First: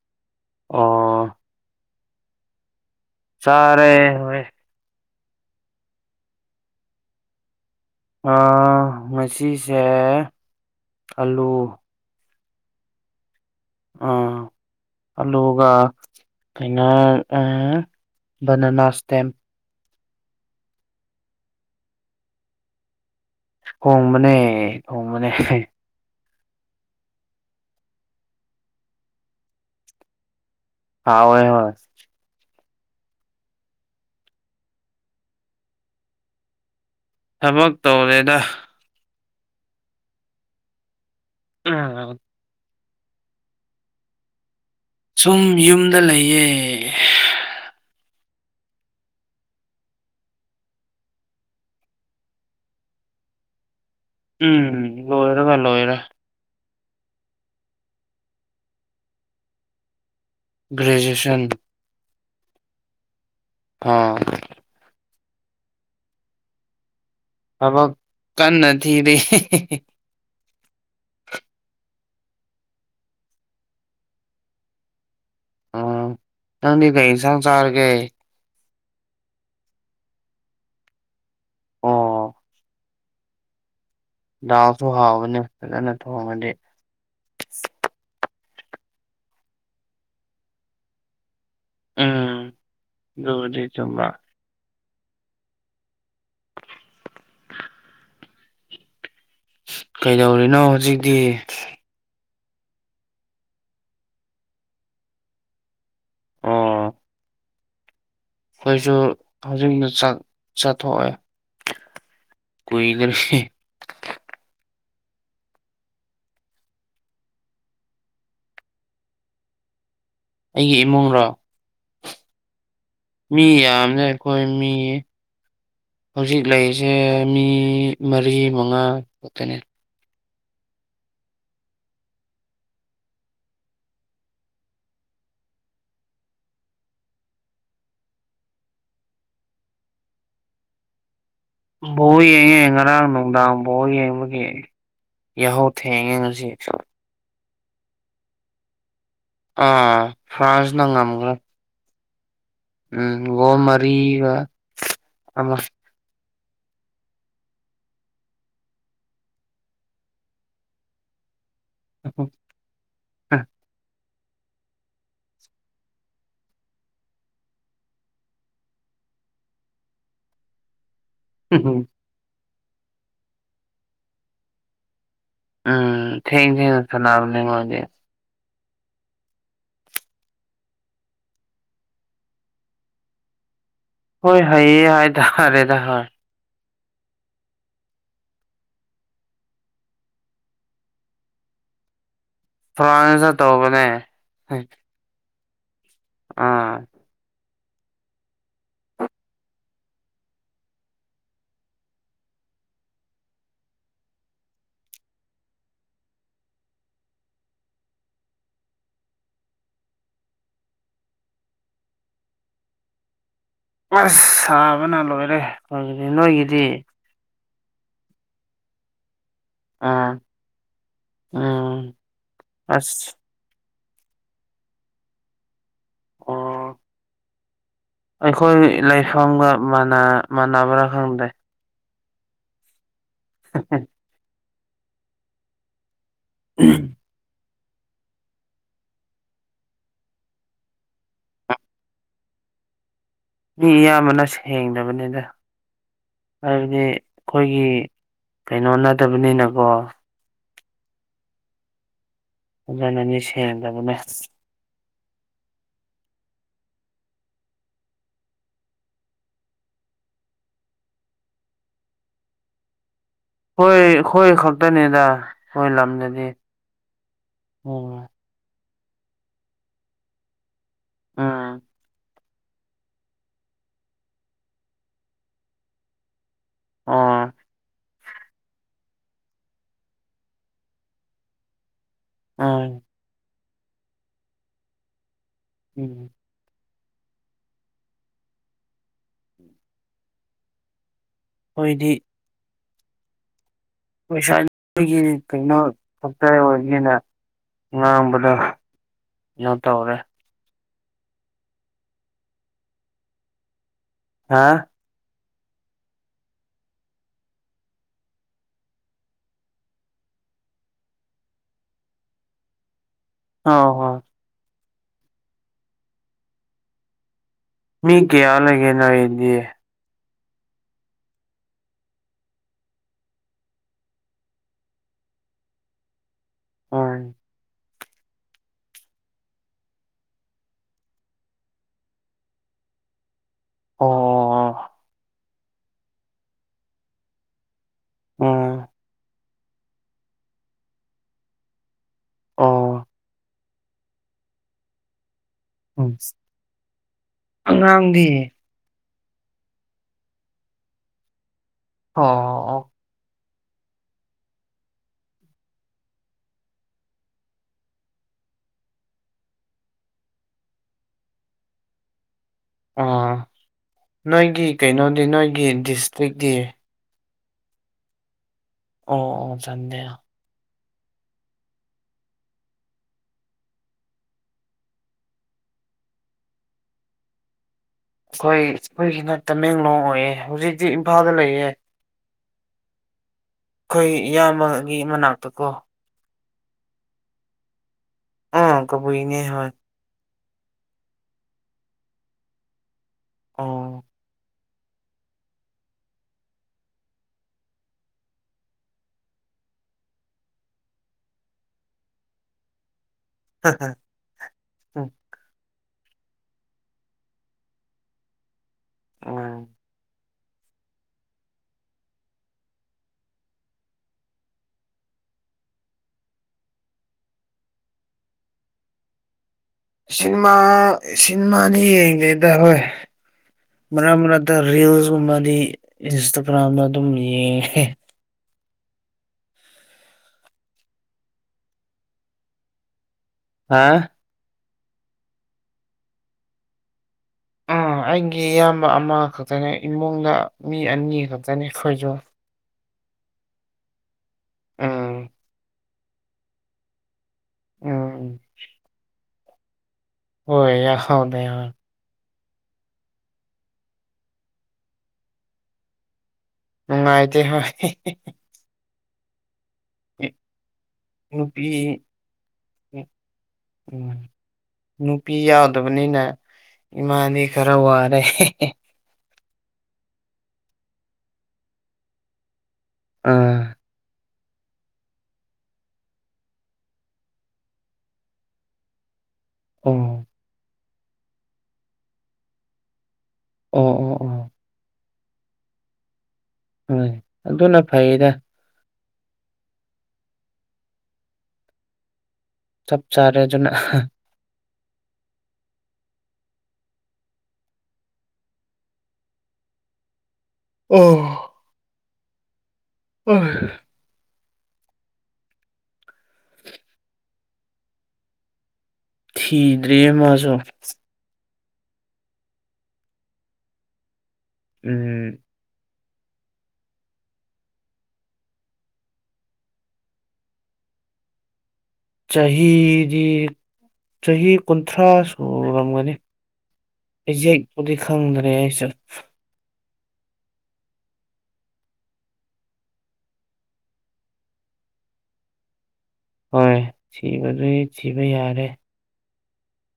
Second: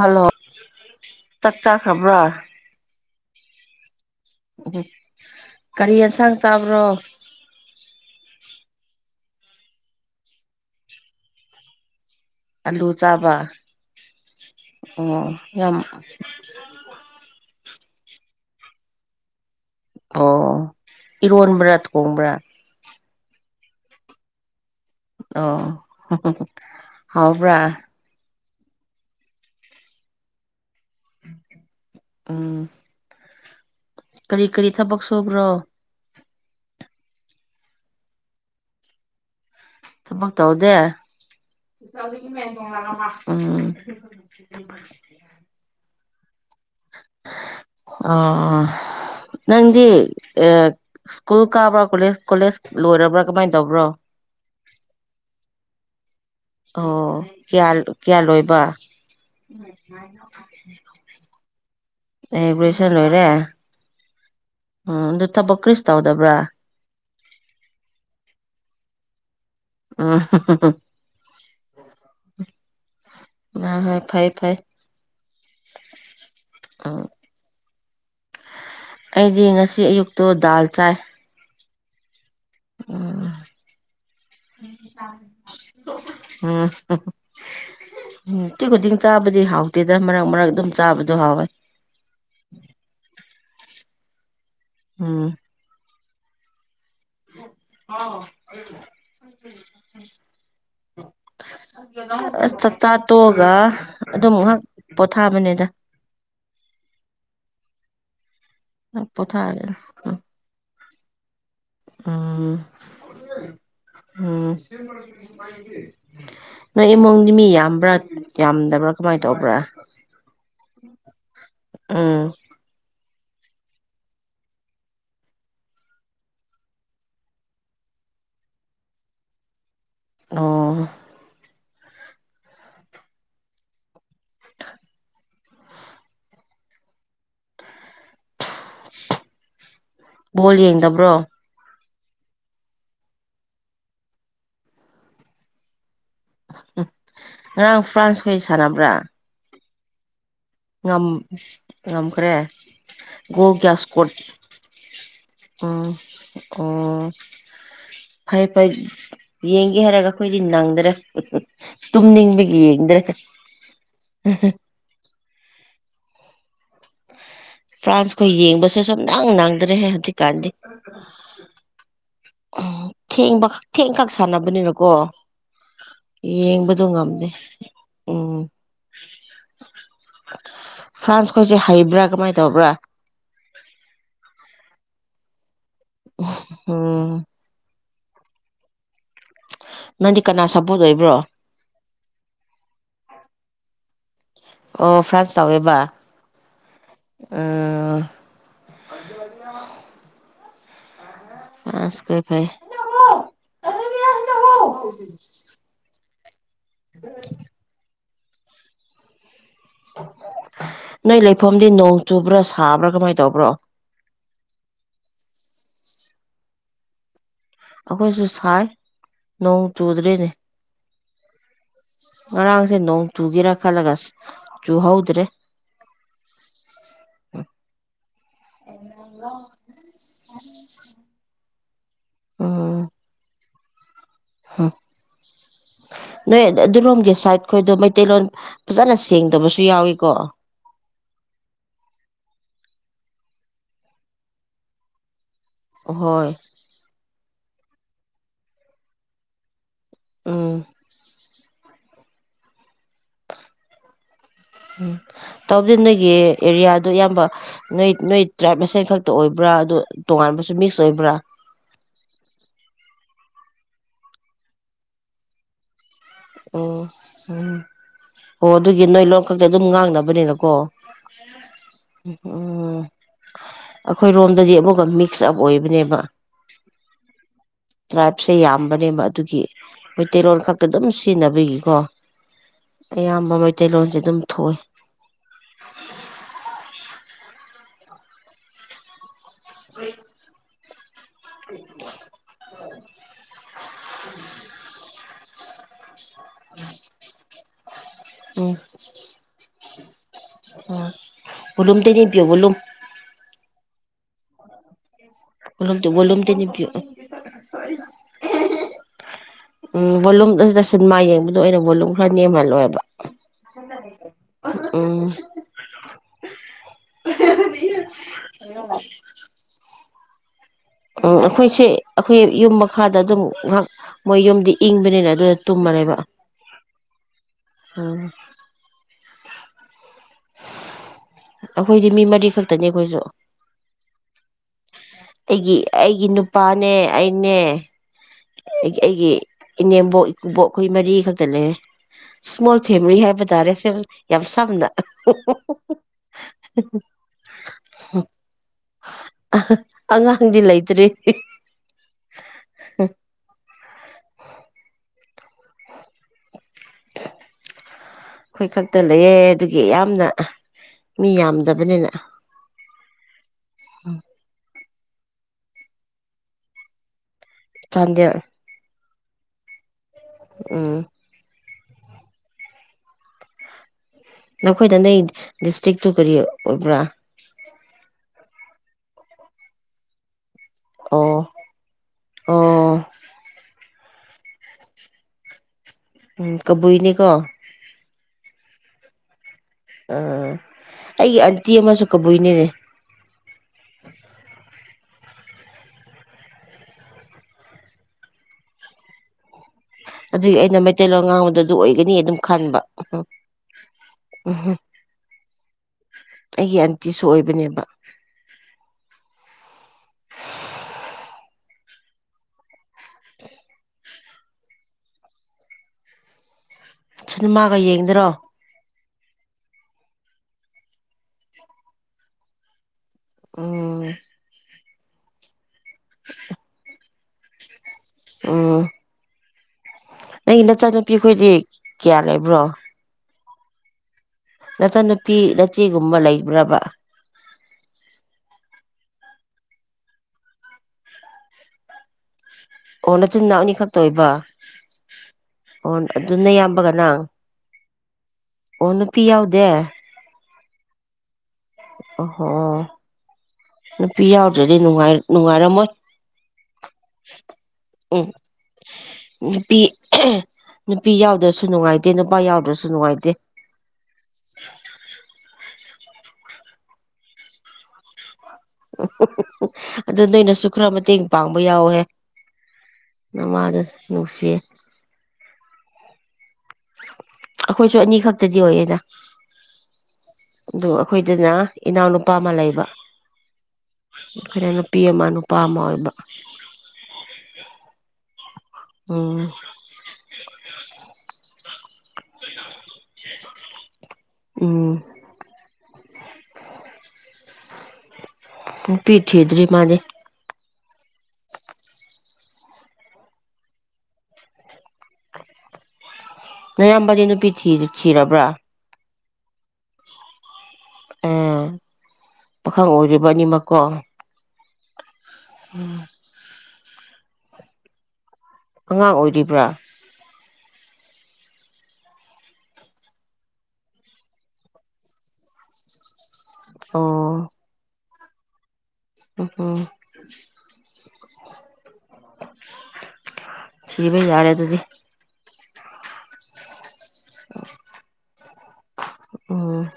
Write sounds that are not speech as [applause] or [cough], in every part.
hello ꯑꯣ ꯆꯥꯛ ꯆꯥꯈ꯭ꯔꯕ꯭ꯔꯣ ꯆꯥꯔꯦ ꯍꯣꯏ ꯀꯔꯤ ꯌꯦꯟꯁꯥꯡ ꯆꯥꯕ꯭ꯔꯣ ꯑꯥ ꯉꯁꯤꯁꯦ ꯑꯂꯨ ꯑꯂꯨ ꯆꯥꯕ ꯑ ꯑꯣ ꯑꯂꯨꯒ ꯌꯥꯝ ꯀꯩꯅꯥ ꯑ ꯕꯅꯅꯥ ꯁꯇꯦꯝ ꯑꯣ ꯏꯔꯣꯟꯕ꯭ꯔꯥ ꯊꯣꯡꯕ꯭ꯔꯥ ꯊꯣꯡꯕꯅꯦ ꯊꯣꯡꯕꯅꯦ ꯑꯣ ꯍꯥꯎꯕ꯭ꯔꯥ ꯍꯥꯎꯋꯦ ꯍꯣꯏ ꯎꯝ ꯀꯔꯤ ꯀꯔꯤ ꯊꯕꯛ ꯁꯨꯕ꯭ꯔꯣ ꯊꯕꯛ ꯇꯧꯗꯦꯗ ꯊꯕꯛ ꯇꯧꯗꯦ ꯎꯝ ꯁꯨꯝ ꯌꯨꯝꯗ ꯂꯩꯌꯦ ꯑꯣ ꯅꯪꯗꯤ ꯑ ꯁ꯭ꯀꯨꯜ ꯀꯥꯕ꯭ꯔꯥ ꯀꯣꯂꯦꯖ ꯀꯣꯂꯦꯖ ꯂꯣꯏꯔꯕ꯭ꯔꯥ ꯀꯃꯥꯏ ꯇꯧꯕ꯭ꯔꯣ ꯎꯝ ꯂꯣꯏꯔꯒ ꯂꯣꯏꯔꯦ ꯑꯣ ꯀꯌꯥ ꯀꯌꯥ ꯂꯣꯏꯕ ꯒ꯭ꯔꯦꯖꯨꯌꯦꯁꯟ ꯑꯦ ꯒ꯭ꯔꯦꯖꯨꯌꯦꯁꯟ ꯂꯣꯏꯔꯦ ꯑꯥ ꯎꯝ ꯑꯗꯨ ꯊꯕꯛ ꯀ꯭ꯔꯤꯁꯨ ꯇꯧꯗꯕ꯭ꯔꯥ ꯊꯕꯛ ꯀꯟꯅ ꯊꯤꯔꯤ ꯑꯥ ꯍꯥ ꯍꯥ ꯍꯣꯏ ꯍꯣꯏ ꯐꯩ ꯐꯩ ꯑ ꯅꯪꯗꯤ ꯀꯩ ꯏꯪꯁꯥꯡ ꯆꯥꯔꯒꯦ ꯑꯩꯗꯤ ꯉꯁꯤ ꯑꯌꯨꯛꯇꯣ ꯗꯥꯜ ꯆꯥꯏ ꯑꯣ ꯑꯣ ꯑꯝ ꯗꯥꯜꯁꯨ ꯍꯥꯎꯕꯅꯦ ꯐꯖꯅ ꯊꯣꯡꯉꯗꯤ ꯍꯝ ꯍꯝ ꯎꯝ ꯅꯨꯇꯤ ꯈꯨꯗꯤꯡ ꯆꯥꯕꯗꯤ ꯍꯥꯎꯇꯦꯗ ꯃꯔꯛ ꯃꯔꯛ ꯑꯗꯨꯝ ꯆꯥꯕꯗꯣ ꯍꯥꯎꯋꯦ ꯆꯨꯝꯕ꯭ꯔꯥ ꯑꯝ ꯍꯥꯎ ꯀꯩꯗꯧꯔꯤꯅꯣ ꯍꯧꯖꯤꯛꯇꯤ ꯑꯁ ꯆꯥꯛꯆꯥꯥ ꯇꯣꯛꯑꯒ ꯑꯗꯨꯝ ꯉꯥꯏꯍꯥꯛ ꯄꯣꯊꯥꯕꯅꯤꯗ ꯑꯣ ꯑꯩꯈꯣꯏꯁꯨ ꯄꯣꯊꯥꯔꯦ ꯍꯧꯖꯤꯛ ꯎꯝ ꯆꯥꯛ ꯆꯥꯊꯣꯛꯑꯦ ꯎꯝ ꯀꯨꯏꯗ꯭ꯔꯤ ꯎꯝ ꯅꯣꯏ ꯏꯃꯨꯡꯅꯤ ꯃꯤ ꯌꯥꯝꯕ꯭ꯔꯥ ꯌꯥꯝꯗꯕ꯭ꯔꯥ ꯀꯃꯥꯏꯅ ꯇꯧꯕ꯭ꯔꯥ [unintelligible] ꯑꯩꯒꯤ ꯏꯃꯨꯡꯔꯣ ꯎꯝ ꯃꯤ ꯌꯥꯝꯂꯦ ꯑꯩꯈꯣꯏ ꯃꯤ ꯍꯧꯖꯤꯛ ꯂꯩꯔꯤꯁꯦ ꯃꯤ ꯃꯔꯤ ꯃꯉꯥ ꯈꯛꯇꯅꯤ ꯑꯣ ꯕꯣꯜ ꯌꯦꯡꯗꯕ꯭ꯔꯣ ꯕꯣꯜ ꯌꯦꯡꯉꯦ ꯉꯔꯥꯡ ꯅꯨꯡꯗꯥꯡ ꯕꯣꯜ ꯌꯦꯡꯕꯒꯤ ꯌꯥꯍꯧ ꯊꯦꯡꯉꯦ ꯉꯁꯤꯁꯨ ꯉꯔꯥꯡ ꯐ꯭ꯔꯥꯟꯁꯈꯩ ꯁꯥꯟꯅꯕ꯭ꯔꯥ ꯑ ꯐ꯭ꯔꯥꯟꯁꯅ ꯉꯝ ꯉꯝꯒ꯭ꯔꯦ ꯉꯝꯈ꯭ꯔꯦ ꯒꯣꯜ ꯀꯌꯥ ꯏꯁꯀꯣꯠ ꯃꯔꯤꯒ ꯑꯃ ꯎꯝ ꯑꯣ ꯐꯩ ꯐꯩ ꯌꯦꯡꯒꯦ ꯍꯥꯏꯔꯒ ꯑꯩꯈꯣꯏꯗꯤ ꯅꯪꯗ꯭ꯔꯦ ꯍꯨꯝ ꯍꯨꯝ ꯇꯨꯝꯅꯤꯡꯕꯒꯤ ꯌꯦꯡꯗ꯭ꯔꯦꯗ ꯐ꯭ꯔꯥꯟꯁꯀ ꯌꯦꯡꯕꯁꯦ ꯁꯨꯛꯅꯪ ꯅꯪꯗ꯭ꯔꯦꯍꯦ ꯍꯧꯖꯤꯛꯀꯥꯟꯗꯤ ꯍꯨꯎꯝ ꯎꯝ ꯊꯦꯡꯕ ꯊꯦꯡ ꯈꯛ ꯁꯥꯟꯅꯕꯅꯤꯅꯀꯣ ꯎꯝ ꯊꯦꯡ ꯊꯦꯡꯅ ꯌꯦꯡꯕꯗꯣ ꯉꯝꯗꯦ ꯁꯥꯟꯅꯕꯅꯦ ꯃꯣꯏꯗꯤ ꯎꯝ ꯐ꯭ꯔꯥꯟꯁ ꯈꯣꯏꯁꯦ ꯍꯩꯕ꯭ꯔꯥ ꯀꯃꯥꯏ ꯇꯧꯕ꯭ꯔꯥ ꯍꯣꯏ ꯍꯩꯌꯦ ꯍꯥꯏꯇꯥꯔꯦ ꯗ ꯍꯣꯏ ꯎꯝ ꯅꯪꯗꯤ ꯀꯅꯥ ꯁꯥꯄꯣꯔꯠ ꯑꯣꯏꯕ꯭ꯔꯣ ꯐ꯭ꯔꯥꯟꯁꯇ ꯇꯧꯕꯅꯦ ꯑꯣ ꯐ꯭ꯔꯥꯟꯁ ꯇꯧꯋꯦꯕ ꯑꯥ ꯑꯥ [unintelligible] [inaudible] ꯅꯣꯏ ꯂꯩꯐꯝꯗꯤ ꯅꯣꯡ ꯆꯨꯕ꯭ꯔꯥ ꯁꯥꯕ꯭ꯔꯥ ꯀꯃꯥꯏꯅ ꯇꯧꯕ꯭ꯔꯣ ꯑꯁ ꯁꯥꯕꯅ ꯂꯣꯏꯔꯦ ꯑꯩꯏꯒꯤꯗꯤ ꯅꯣꯏꯒꯤꯗꯤ ꯑꯩꯈꯣꯏꯁꯨ ꯁꯥꯏ ꯅꯣꯡ ꯑꯥ ꯆꯨꯗ꯭ꯔꯦꯅꯦ ꯎꯝ ꯉꯔꯥꯡꯁꯦ ꯅꯣꯡ ꯑꯁ ꯆꯨꯒꯦꯔ ꯈꯜꯂꯒ ꯆꯨ ꯍꯧꯗ꯭ꯔꯦ ꯑꯣ [inaudible] ꯑꯩꯈꯣꯏ ꯂꯩꯐꯝꯒ ꯃꯥꯟꯅ ꯃꯥꯟꯅꯕ꯭ꯔꯥ ꯈꯪꯗꯦ ꯎꯝ [inaudible] ꯅꯣꯏ ꯑꯗꯨꯔꯣꯝꯒꯤ ꯁꯥꯏꯠ ꯈꯣꯏꯗꯣ ꯃꯩꯇꯩꯂꯣꯟ ꯐꯖꯅ ꯁꯦꯡꯗꯕꯁꯨ ꯌꯥꯎꯏꯀꯣ ꯑ ꯃꯤ ꯑꯌꯥꯝꯕꯅ ꯁꯦꯡꯗꯕꯅꯤꯗ ꯍꯣꯏ ꯍꯥꯏꯕꯗꯤ ꯑꯩꯈꯣꯏꯒꯤ ꯀꯩꯅꯣ ꯅꯠꯇꯕꯅꯤꯅꯀꯣ ꯎꯝ ꯐꯖꯅꯅꯤ ꯁꯦꯡꯗꯕꯅꯦ ꯎꯝ ꯇꯧꯗꯦ ꯅꯣꯏꯒꯤ ꯑꯦꯔꯤꯌꯥꯗꯣ ꯑꯌꯥꯝꯕ ꯅꯣꯏ ꯅꯣꯏ ꯇ꯭ꯔꯥꯏꯞ ꯃꯁꯦꯜ ꯈꯛꯇ ꯑꯣꯏꯕ꯭ꯔꯥ ꯑꯗꯨ ꯇꯣꯉꯥꯟꯕꯁꯨ ꯃꯤꯛꯁ ꯑꯣꯏꯕ꯭ꯔꯥ [inaudible] ꯍꯣꯏ ꯑꯩꯈꯣꯏ ꯈꯛꯇꯅꯤꯗ ꯈꯣꯏ ꯂꯝꯗ ꯑꯣ ꯎꯝ ꯑꯣ ꯑꯗꯨꯒꯤ ꯅꯣꯏ ꯂꯣꯟ ꯈꯛꯇ ꯑꯗꯨꯝ ꯉꯥꯡꯅꯕꯅꯤꯅꯀꯣ ꯎꯝ ꯎꯝ ꯎꯝ ꯑꯩꯈꯣꯏ ꯔꯣꯝꯗꯗꯤ ꯑꯃꯨꯛꯀ ꯃꯤꯛꯁ ꯁꯞ ꯑꯣꯏꯕꯅꯦꯕ ꯑꯥ ꯇ꯭ꯔꯥꯏꯞꯁꯦ ꯌꯥꯝꯕꯅꯦꯕ ꯑꯗꯨꯒꯤ ꯃꯩꯇꯩꯔꯣꯜ ꯈꯛꯇ ꯑꯗꯨꯝ ꯁꯤꯖꯤꯟꯅꯕꯒꯤꯀꯣ ꯎꯝ ꯑꯌꯥꯝꯕ ꯃꯩꯇꯩꯂꯣꯟꯁꯦ ꯑꯗꯨꯝ ꯊꯣꯛꯑꯦ ꯎꯝ [inaudible] ꯈꯣꯏꯗꯤ [inaudible] ꯄꯩꯁꯥꯒꯤ ꯀꯩꯅꯣ ꯈꯛ ꯑꯣꯏꯅꯤꯅ ꯉꯥꯡꯕꯗ ꯎꯝ ꯀꯩꯅꯣ ꯇꯧꯔꯦ [unintelligible] ꯍꯥ [unintelligible] ꯎꯝ ꯕꯣꯂꯨꯝꯗ ꯁꯤꯟꯃꯥ ꯌꯦꯡꯕꯗꯣ ꯑꯩꯅ ꯕꯣꯂꯨꯝ ꯈꯔ ꯅꯦꯝꯍꯜꯂꯣ ꯍꯥꯏꯕ ꯑꯧ ꯍꯣ [unintelligible] ꯃꯤ ꯀꯌꯥ ꯂꯩꯒꯦ ꯅꯣꯏꯗꯤ ꯎꯝ ꯑꯩꯈꯣꯏꯁꯦ ꯑꯩꯈꯣꯏ ꯌꯨꯝ ꯃꯈꯥꯗ ꯑꯗꯨꯝ ꯉꯥꯍꯥꯛ ꯃꯣꯏ ꯌꯨꯝꯗꯤ ꯏꯪꯕꯅꯤꯅ ꯑꯗꯨꯗ ꯇꯨꯝꯃ ꯂꯩꯕ ꯎꯝ ꯎꯝ ꯑꯩꯈꯣꯏꯗꯤ ꯃꯤ ꯃꯔꯤ ꯈꯛꯇꯅꯤ ꯑꯩꯈꯣꯏꯖꯨ ꯑꯣ ꯑꯩꯒꯤ ꯑꯩꯒꯤ ꯅꯨꯄꯥꯅꯦ ꯑꯩꯅꯦ ꯎꯝ ꯑꯩꯒꯤ ꯏꯅꯦꯝꯕꯣꯛ ꯏꯀꯨꯕꯣꯛ ꯑꯩꯈꯣꯏ ꯃꯔꯤ ꯈꯛꯇ ꯂꯩꯔꯦ ꯁ꯭ꯃꯣꯜ ꯑꯣ ꯐꯦꯃꯤꯂꯤ ꯍꯥꯏꯕ ꯇꯥꯔꯦ ꯌꯥꯝ ꯁꯝꯅ ꯎꯝ ꯑꯉꯥꯡꯗꯤ ꯑꯉꯥꯡꯗꯤ ꯂꯩꯇ꯭ꯔꯤ ꯑꯣ ꯑꯣ [unintelligible] [inaudible] ꯑꯩꯈꯣꯏ ꯈꯛꯇ ꯂꯩꯌꯦ ꯑꯗꯨꯒꯤ ꯌꯥꯝꯅ ꯃꯤ ꯌꯥꯝꯗꯕꯅꯤꯅ ꯎꯝ ꯅꯣꯏꯒꯤ ꯀꯩꯅꯣꯗꯤ ꯅꯣꯏꯒꯤ ꯗꯤꯁꯇ꯭ꯔꯤꯛꯇꯤ ꯆꯥꯟꯗꯦꯜ ꯑꯣ ꯑꯣ ꯆꯥꯟꯗꯦꯜ ꯎꯝ ꯅꯈꯣꯏꯗ ꯅꯪ ꯗꯤꯁꯇ꯭ꯔꯤꯛꯇꯨ ꯀꯔꯤ ꯑꯣꯏꯕ꯭ꯔꯥ ꯑꯩꯈꯣꯏ ꯑꯩꯈꯣꯏꯒꯤꯅ ꯇꯃꯦꯡꯂꯣꯡ ꯑꯣꯏꯌꯦ ꯍꯧꯖꯤꯛꯇꯤ ꯏꯝꯐꯥꯜꯗ ꯑꯣ ꯂꯩꯌꯦ ꯑꯣ ꯑꯩꯈꯣꯏ ꯏꯌꯥꯝꯕꯒꯤ ꯃꯅꯥꯛꯇ ꯀꯣ ꯎꯝ ꯀꯕꯨꯏꯅꯤꯀꯣ ꯑꯣ ꯀꯕꯨꯏꯅꯦ ꯍꯣꯏ ꯑ ꯑꯩꯒꯤ ꯑꯟꯇꯤ ꯑꯃꯁꯨ ꯀꯕꯨꯏꯅꯤꯅꯦ ꯑꯣ ꯑꯗꯨꯏ ꯑꯩꯅ ꯃꯩꯇꯩꯂꯣꯟ ꯉꯥꯡꯕꯗ ꯑꯗꯨ ꯑꯣꯏꯒꯅꯤ ꯑꯗꯨꯝ ꯈꯟꯕ [unintelligible] ꯑꯩꯒꯤ ꯑꯟꯇꯤꯁꯨ ꯑꯣꯏꯕꯅꯦꯕ ꯎꯝ ꯁꯤꯅꯦꯃꯥꯒ ꯌꯦꯡꯗꯔꯣ ꯁꯤꯅꯦꯃꯥ ꯁꯤꯅꯦꯃꯥꯅꯤ ꯌꯦꯡꯗꯦꯗ ꯍꯣꯏ ꯎꯝ ꯃꯔꯛ ꯃꯔꯛꯇ ꯔ꯭ꯤꯜꯁ ꯒꯨꯝꯕꯗꯤ ꯏꯟꯁꯇꯥꯒ꯭ꯔꯥꯝꯗ ꯑꯗꯨꯝ ꯌꯦꯡꯉꯦ ꯎꯝ ꯅꯪꯒꯤ ꯅꯆꯥꯅꯨꯄꯤꯈꯣꯏꯗꯤ ꯀꯌꯥ ꯂꯩꯕ꯭ꯔꯣ ꯍꯥ ꯅꯆꯟꯅꯨꯄꯤ ꯅꯆꯦꯒꯨꯝꯕ ꯂꯩꯕ꯭ꯔꯥꯕ ꯑꯥ ꯑꯩꯒꯤ ꯏꯌꯥꯝꯕ ꯑꯃ ꯈꯛꯇꯅꯦ ꯏꯃꯨꯡꯗ ꯃꯤ ꯑꯅꯤ ꯈꯛꯇꯅꯦ ꯑꯩꯈꯣꯏꯖꯨ ꯑꯣ ꯅꯆꯤꯟ ꯅꯥꯅꯥꯎ ꯑꯅꯤ ꯈꯛꯇ ꯑꯣꯏꯕ ꯎꯝ ꯑꯣ ꯑꯗꯨꯅ ꯌꯥꯝꯕꯒ ꯅꯪ ꯎꯝ ꯑꯣ ꯅꯨꯄꯤ ꯌꯥꯎꯗꯦ ꯍꯣꯏ ꯌꯥꯎꯗꯦ ꯌꯥꯎ ꯑꯣꯍꯣ ꯅꯨꯄꯤ ꯌꯥꯎꯗ꯭ꯔꯗꯤ ꯅꯨꯡꯉꯥꯏꯔꯝꯃꯣꯏ ꯅꯨꯡꯉꯥꯏꯇꯦ ꯍꯥꯏ ꯍꯤ ꯍꯤ ꯎꯝ ꯅꯨꯄꯤ ꯅꯨꯄꯤ ꯌꯥꯎꯗ꯭ꯔꯁꯨ ꯅꯨꯄꯤ ꯅꯨꯡꯉꯥꯏꯇꯦ ꯅꯨꯄꯥ ꯌꯥꯎꯗ꯭ꯔꯁꯨ ꯅꯨꯡꯉꯥꯏꯇꯦ ꯎꯝ ꯅꯨꯄꯤ ꯌꯥꯎꯗꯕꯅꯤꯅ ꯏꯃꯥꯗꯤ ꯈꯔ ꯋꯥꯔꯦ ꯍꯦ ꯑꯗꯨ ꯅꯣꯏꯅꯁꯨ ꯈꯔ ꯃꯇꯦꯡ ꯄꯥꯡꯕ ꯌꯥꯎꯍꯦ ꯑꯥ ꯅꯃꯥꯗꯣ ꯅꯨꯡꯁꯤꯌꯦ ꯑꯩꯈꯣꯏꯁꯨ ꯑꯅꯤ ꯈꯛꯇꯗꯤ ꯑꯣꯏꯌꯦꯅ ꯑꯝ ꯑꯗꯨ ꯑꯩꯈꯣꯏꯗꯅ ꯏꯅꯥꯎꯅꯨꯄꯥ ꯑꯃ ꯂꯩꯕ ꯑꯣꯑꯣ ꯑ ꯣ ꯑꯩꯈꯣꯏꯅ ꯅꯨꯄꯤ ꯑꯃ ꯅꯨꯄꯥ ꯑꯃ ꯑꯣꯏꯕ ꯎꯝ ꯑꯗꯨꯅ ꯐꯩꯗ ꯎꯝ ꯆꯞ ꯆꯥꯔꯦ ꯑꯗꯨꯅ ꯎꯝ ꯅꯨꯄꯤ ꯊꯤꯗ꯭ꯔꯤ ꯃꯥꯗꯤ ꯑꯝ ꯎꯝ ꯅꯌꯥꯝꯕꯗꯤ ꯅꯨꯄꯤ ꯊꯤ ꯊꯤꯔꯕ꯭ꯔꯥ ꯊꯤꯗ꯭ꯔꯤꯌꯦ ꯃꯥꯁꯨ ꯑ ꯄꯥꯈꯪ ꯑꯣꯏꯔꯤꯕ ꯑꯅꯤꯃꯛꯀꯣ ꯎꯝ ꯎꯝ ꯑꯉꯥꯡ ꯑꯣꯏꯔꯤꯕ꯭ꯔꯥ ꯆꯍꯤꯗꯤ ꯆꯍꯤ ꯀꯨꯟꯊ꯭ꯔꯥ ꯁꯨꯔꯝꯒꯅꯤ ꯑꯣ ꯑꯩꯁꯦꯛꯄꯨꯗꯤ ꯈꯪꯗ꯭ꯔꯦ ꯑꯩꯁꯨ ꯎꯝ ꯊꯤꯕ ꯌꯥꯔꯦ ꯑꯗꯨꯗꯤ ꯍꯣꯏ ꯊꯤꯕꯗꯤ ꯊꯤꯕ ꯌꯥꯔꯦ ꯑꯝ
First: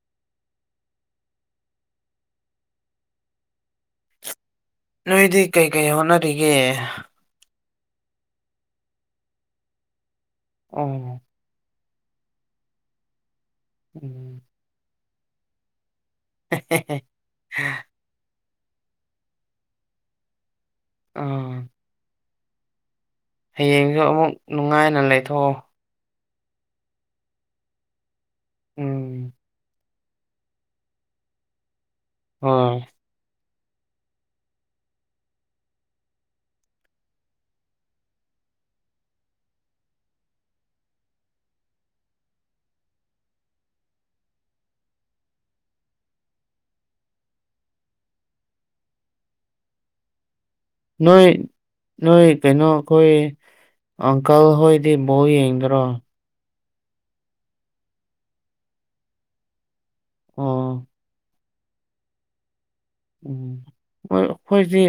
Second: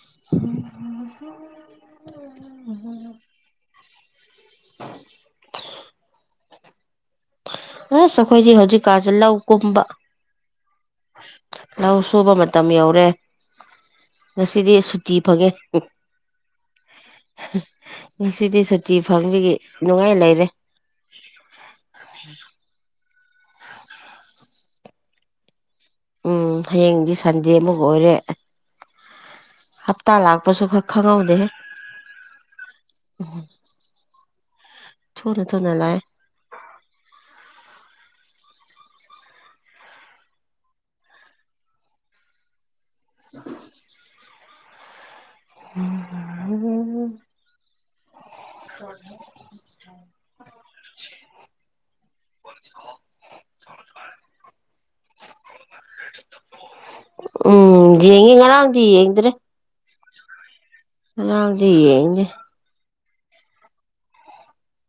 [unintelligible] ꯅꯣꯏꯗꯤ ꯀꯩ ꯀꯩ ꯍꯣꯠꯅꯔꯤꯒꯦ ꯑꯁ ꯑꯩꯈꯣꯏꯗꯤ ꯍꯧꯖꯤꯛꯀꯥꯁꯦ ꯂꯧ ꯀꯨꯝꯕ ꯑꯝ ꯂꯧ ꯁꯨꯕ ꯃꯇꯝ ꯌꯧꯔꯦ ꯎꯝ ꯉꯁꯤꯗꯤ ꯁꯨꯇꯤ ꯐꯪꯉꯦ ꯍꯥ ꯍꯦ ꯍꯦ ꯉꯁꯤꯗꯤ ꯁꯨꯇꯤ ꯐꯪꯕꯒꯤ ꯅꯨꯡꯉꯥꯏ ꯂꯩꯔꯦ ꯑꯥ ꯍꯌꯦꯡꯁꯨ ꯑꯃꯨꯛ ꯅꯨꯡꯉꯥꯏꯅ ꯂꯩꯊꯣꯛꯑꯣ ꯎꯝ ꯍꯌꯦꯡꯗꯤ ꯁꯟꯗꯦꯃꯨꯛ ꯑꯣꯏꯔꯦ ꯎꯝ ꯍꯞꯇꯥ ꯂꯥꯛꯄꯁꯨ ꯈꯛ ꯈꯪꯍꯧꯗꯦꯍꯦ ꯑꯥ ꯊꯨꯅ ꯊꯨꯅ ꯂꯥꯛ ꯑꯦ [inaudible] [unintelligible] [inaudible] ꯅꯣꯏ ꯅꯣꯏ ꯀꯩꯅꯣ ꯑꯩꯈꯣꯏ ꯑꯪꯀꯜ ꯍꯣꯏꯗꯤ ꯕꯧ ꯌꯦꯡꯗꯔꯣ ꯎꯝ ꯌꯦꯉ ꯉꯥꯔꯥꯡꯗꯤ ꯌꯦꯡꯗ꯭ꯔꯦ ꯑꯣ ꯉꯔꯥꯡꯗꯤ ꯌꯦꯡꯉꯦ ꯎꯝ ꯍꯣꯏ ꯑꯩꯈꯣꯏꯁꯤ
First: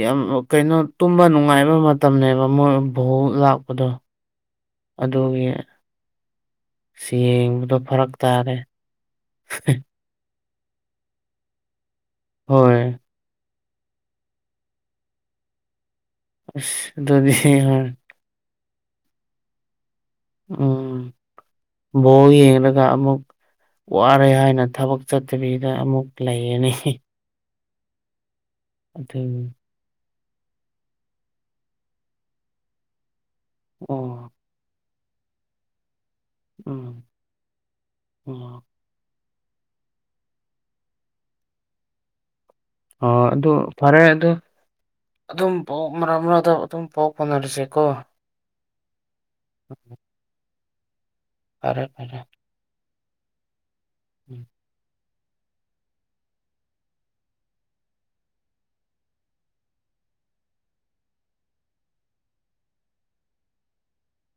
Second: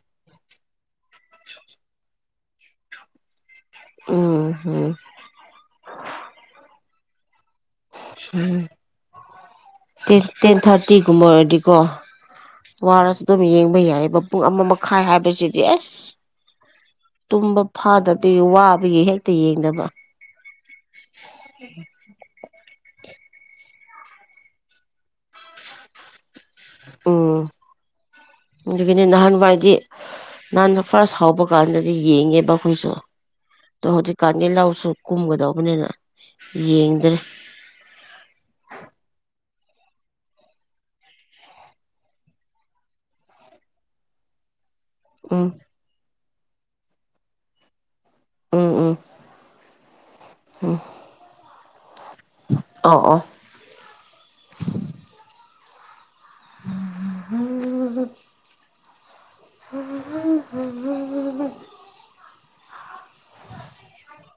ꯌꯥꯝ ꯀꯩꯅꯣ ꯇꯨꯝꯕ ꯅꯨꯡꯉꯥꯏꯕ ꯃꯇꯝꯅꯦꯕ ꯃꯣꯏ ꯕꯣꯜ ꯂꯥꯛꯄ ꯑꯗꯣ ꯎꯝ ꯎꯝ ꯑꯗꯨꯒꯤ ꯌꯦꯡꯕꯗꯣ ꯐꯔꯛ ꯇꯥꯔꯦ ꯎꯝ ꯇꯦꯟ ꯇꯦꯟ ꯊꯥꯔꯇꯤꯒꯨꯝꯕ ꯑꯣꯏꯔꯗꯤꯀꯣ ꯍꯣꯏ ꯋꯥꯔꯁꯨ ꯑꯗꯨꯝ ꯌꯦꯡꯕ ꯌꯥꯏꯑꯕ ꯄꯨꯡ ꯑꯃ ꯃꯈꯥꯏ ꯍꯥꯏꯕꯁꯤꯗꯤ ꯑꯁ ꯑꯁ ꯑꯗꯨꯗꯤ ꯇꯨꯝꯕ ꯍꯣꯏ ꯐꯥꯗꯕꯒꯤ ꯋꯥꯕꯒꯤ ꯍꯦꯛꯇ ꯌꯦꯡꯗꯕ ꯎꯝ ꯕꯣꯜ ꯌꯦꯡꯅ ꯑꯃꯨꯛ ꯋꯥꯔꯦ ꯍꯥꯏꯅ ꯊꯕꯛ ꯆꯠꯇꯕꯤꯗ ꯑꯃꯨꯛ ꯂꯩꯔꯅꯤ ꯑꯗꯨꯒꯤꯅꯦ ꯑꯗꯨ ꯅꯍꯥꯟꯋꯥꯏꯗꯤ ꯅꯍꯥꯟ ꯐꯥꯔꯁ ꯍꯥꯎꯕ ꯀꯥꯟꯗꯗꯤ ꯌꯦꯡꯉꯦꯕ ꯑꯩꯈꯣꯏꯁꯨ ꯑꯗꯣ ꯑꯣ ꯍꯧꯖꯤꯛꯀꯥꯟꯗꯤ ꯂꯧꯁꯨ ꯀꯨꯝꯒꯗꯧꯕꯅꯤꯅ ꯎꯝ ꯌꯦꯡꯗ꯭ꯔꯦ ꯎꯝ ꯑꯣ ꯑꯗꯨ ꯐꯔꯦ ꯑꯗꯨ ꯎꯝ ꯑꯗꯨꯝ ꯄꯎ ꯃꯔꯛ ꯃꯔꯛ ꯑꯣ ꯑꯗꯨꯝ ꯄꯥꯎ ꯐꯅꯔꯁꯦꯀꯣ ꯎꯝ ꯎꯝ ꯎꯝ ꯎꯝ ꯐꯔꯦ ꯐꯔꯦ ꯑ ꯑꯣ [inaudible] [unintelligible] [unintelligible] [inaudible]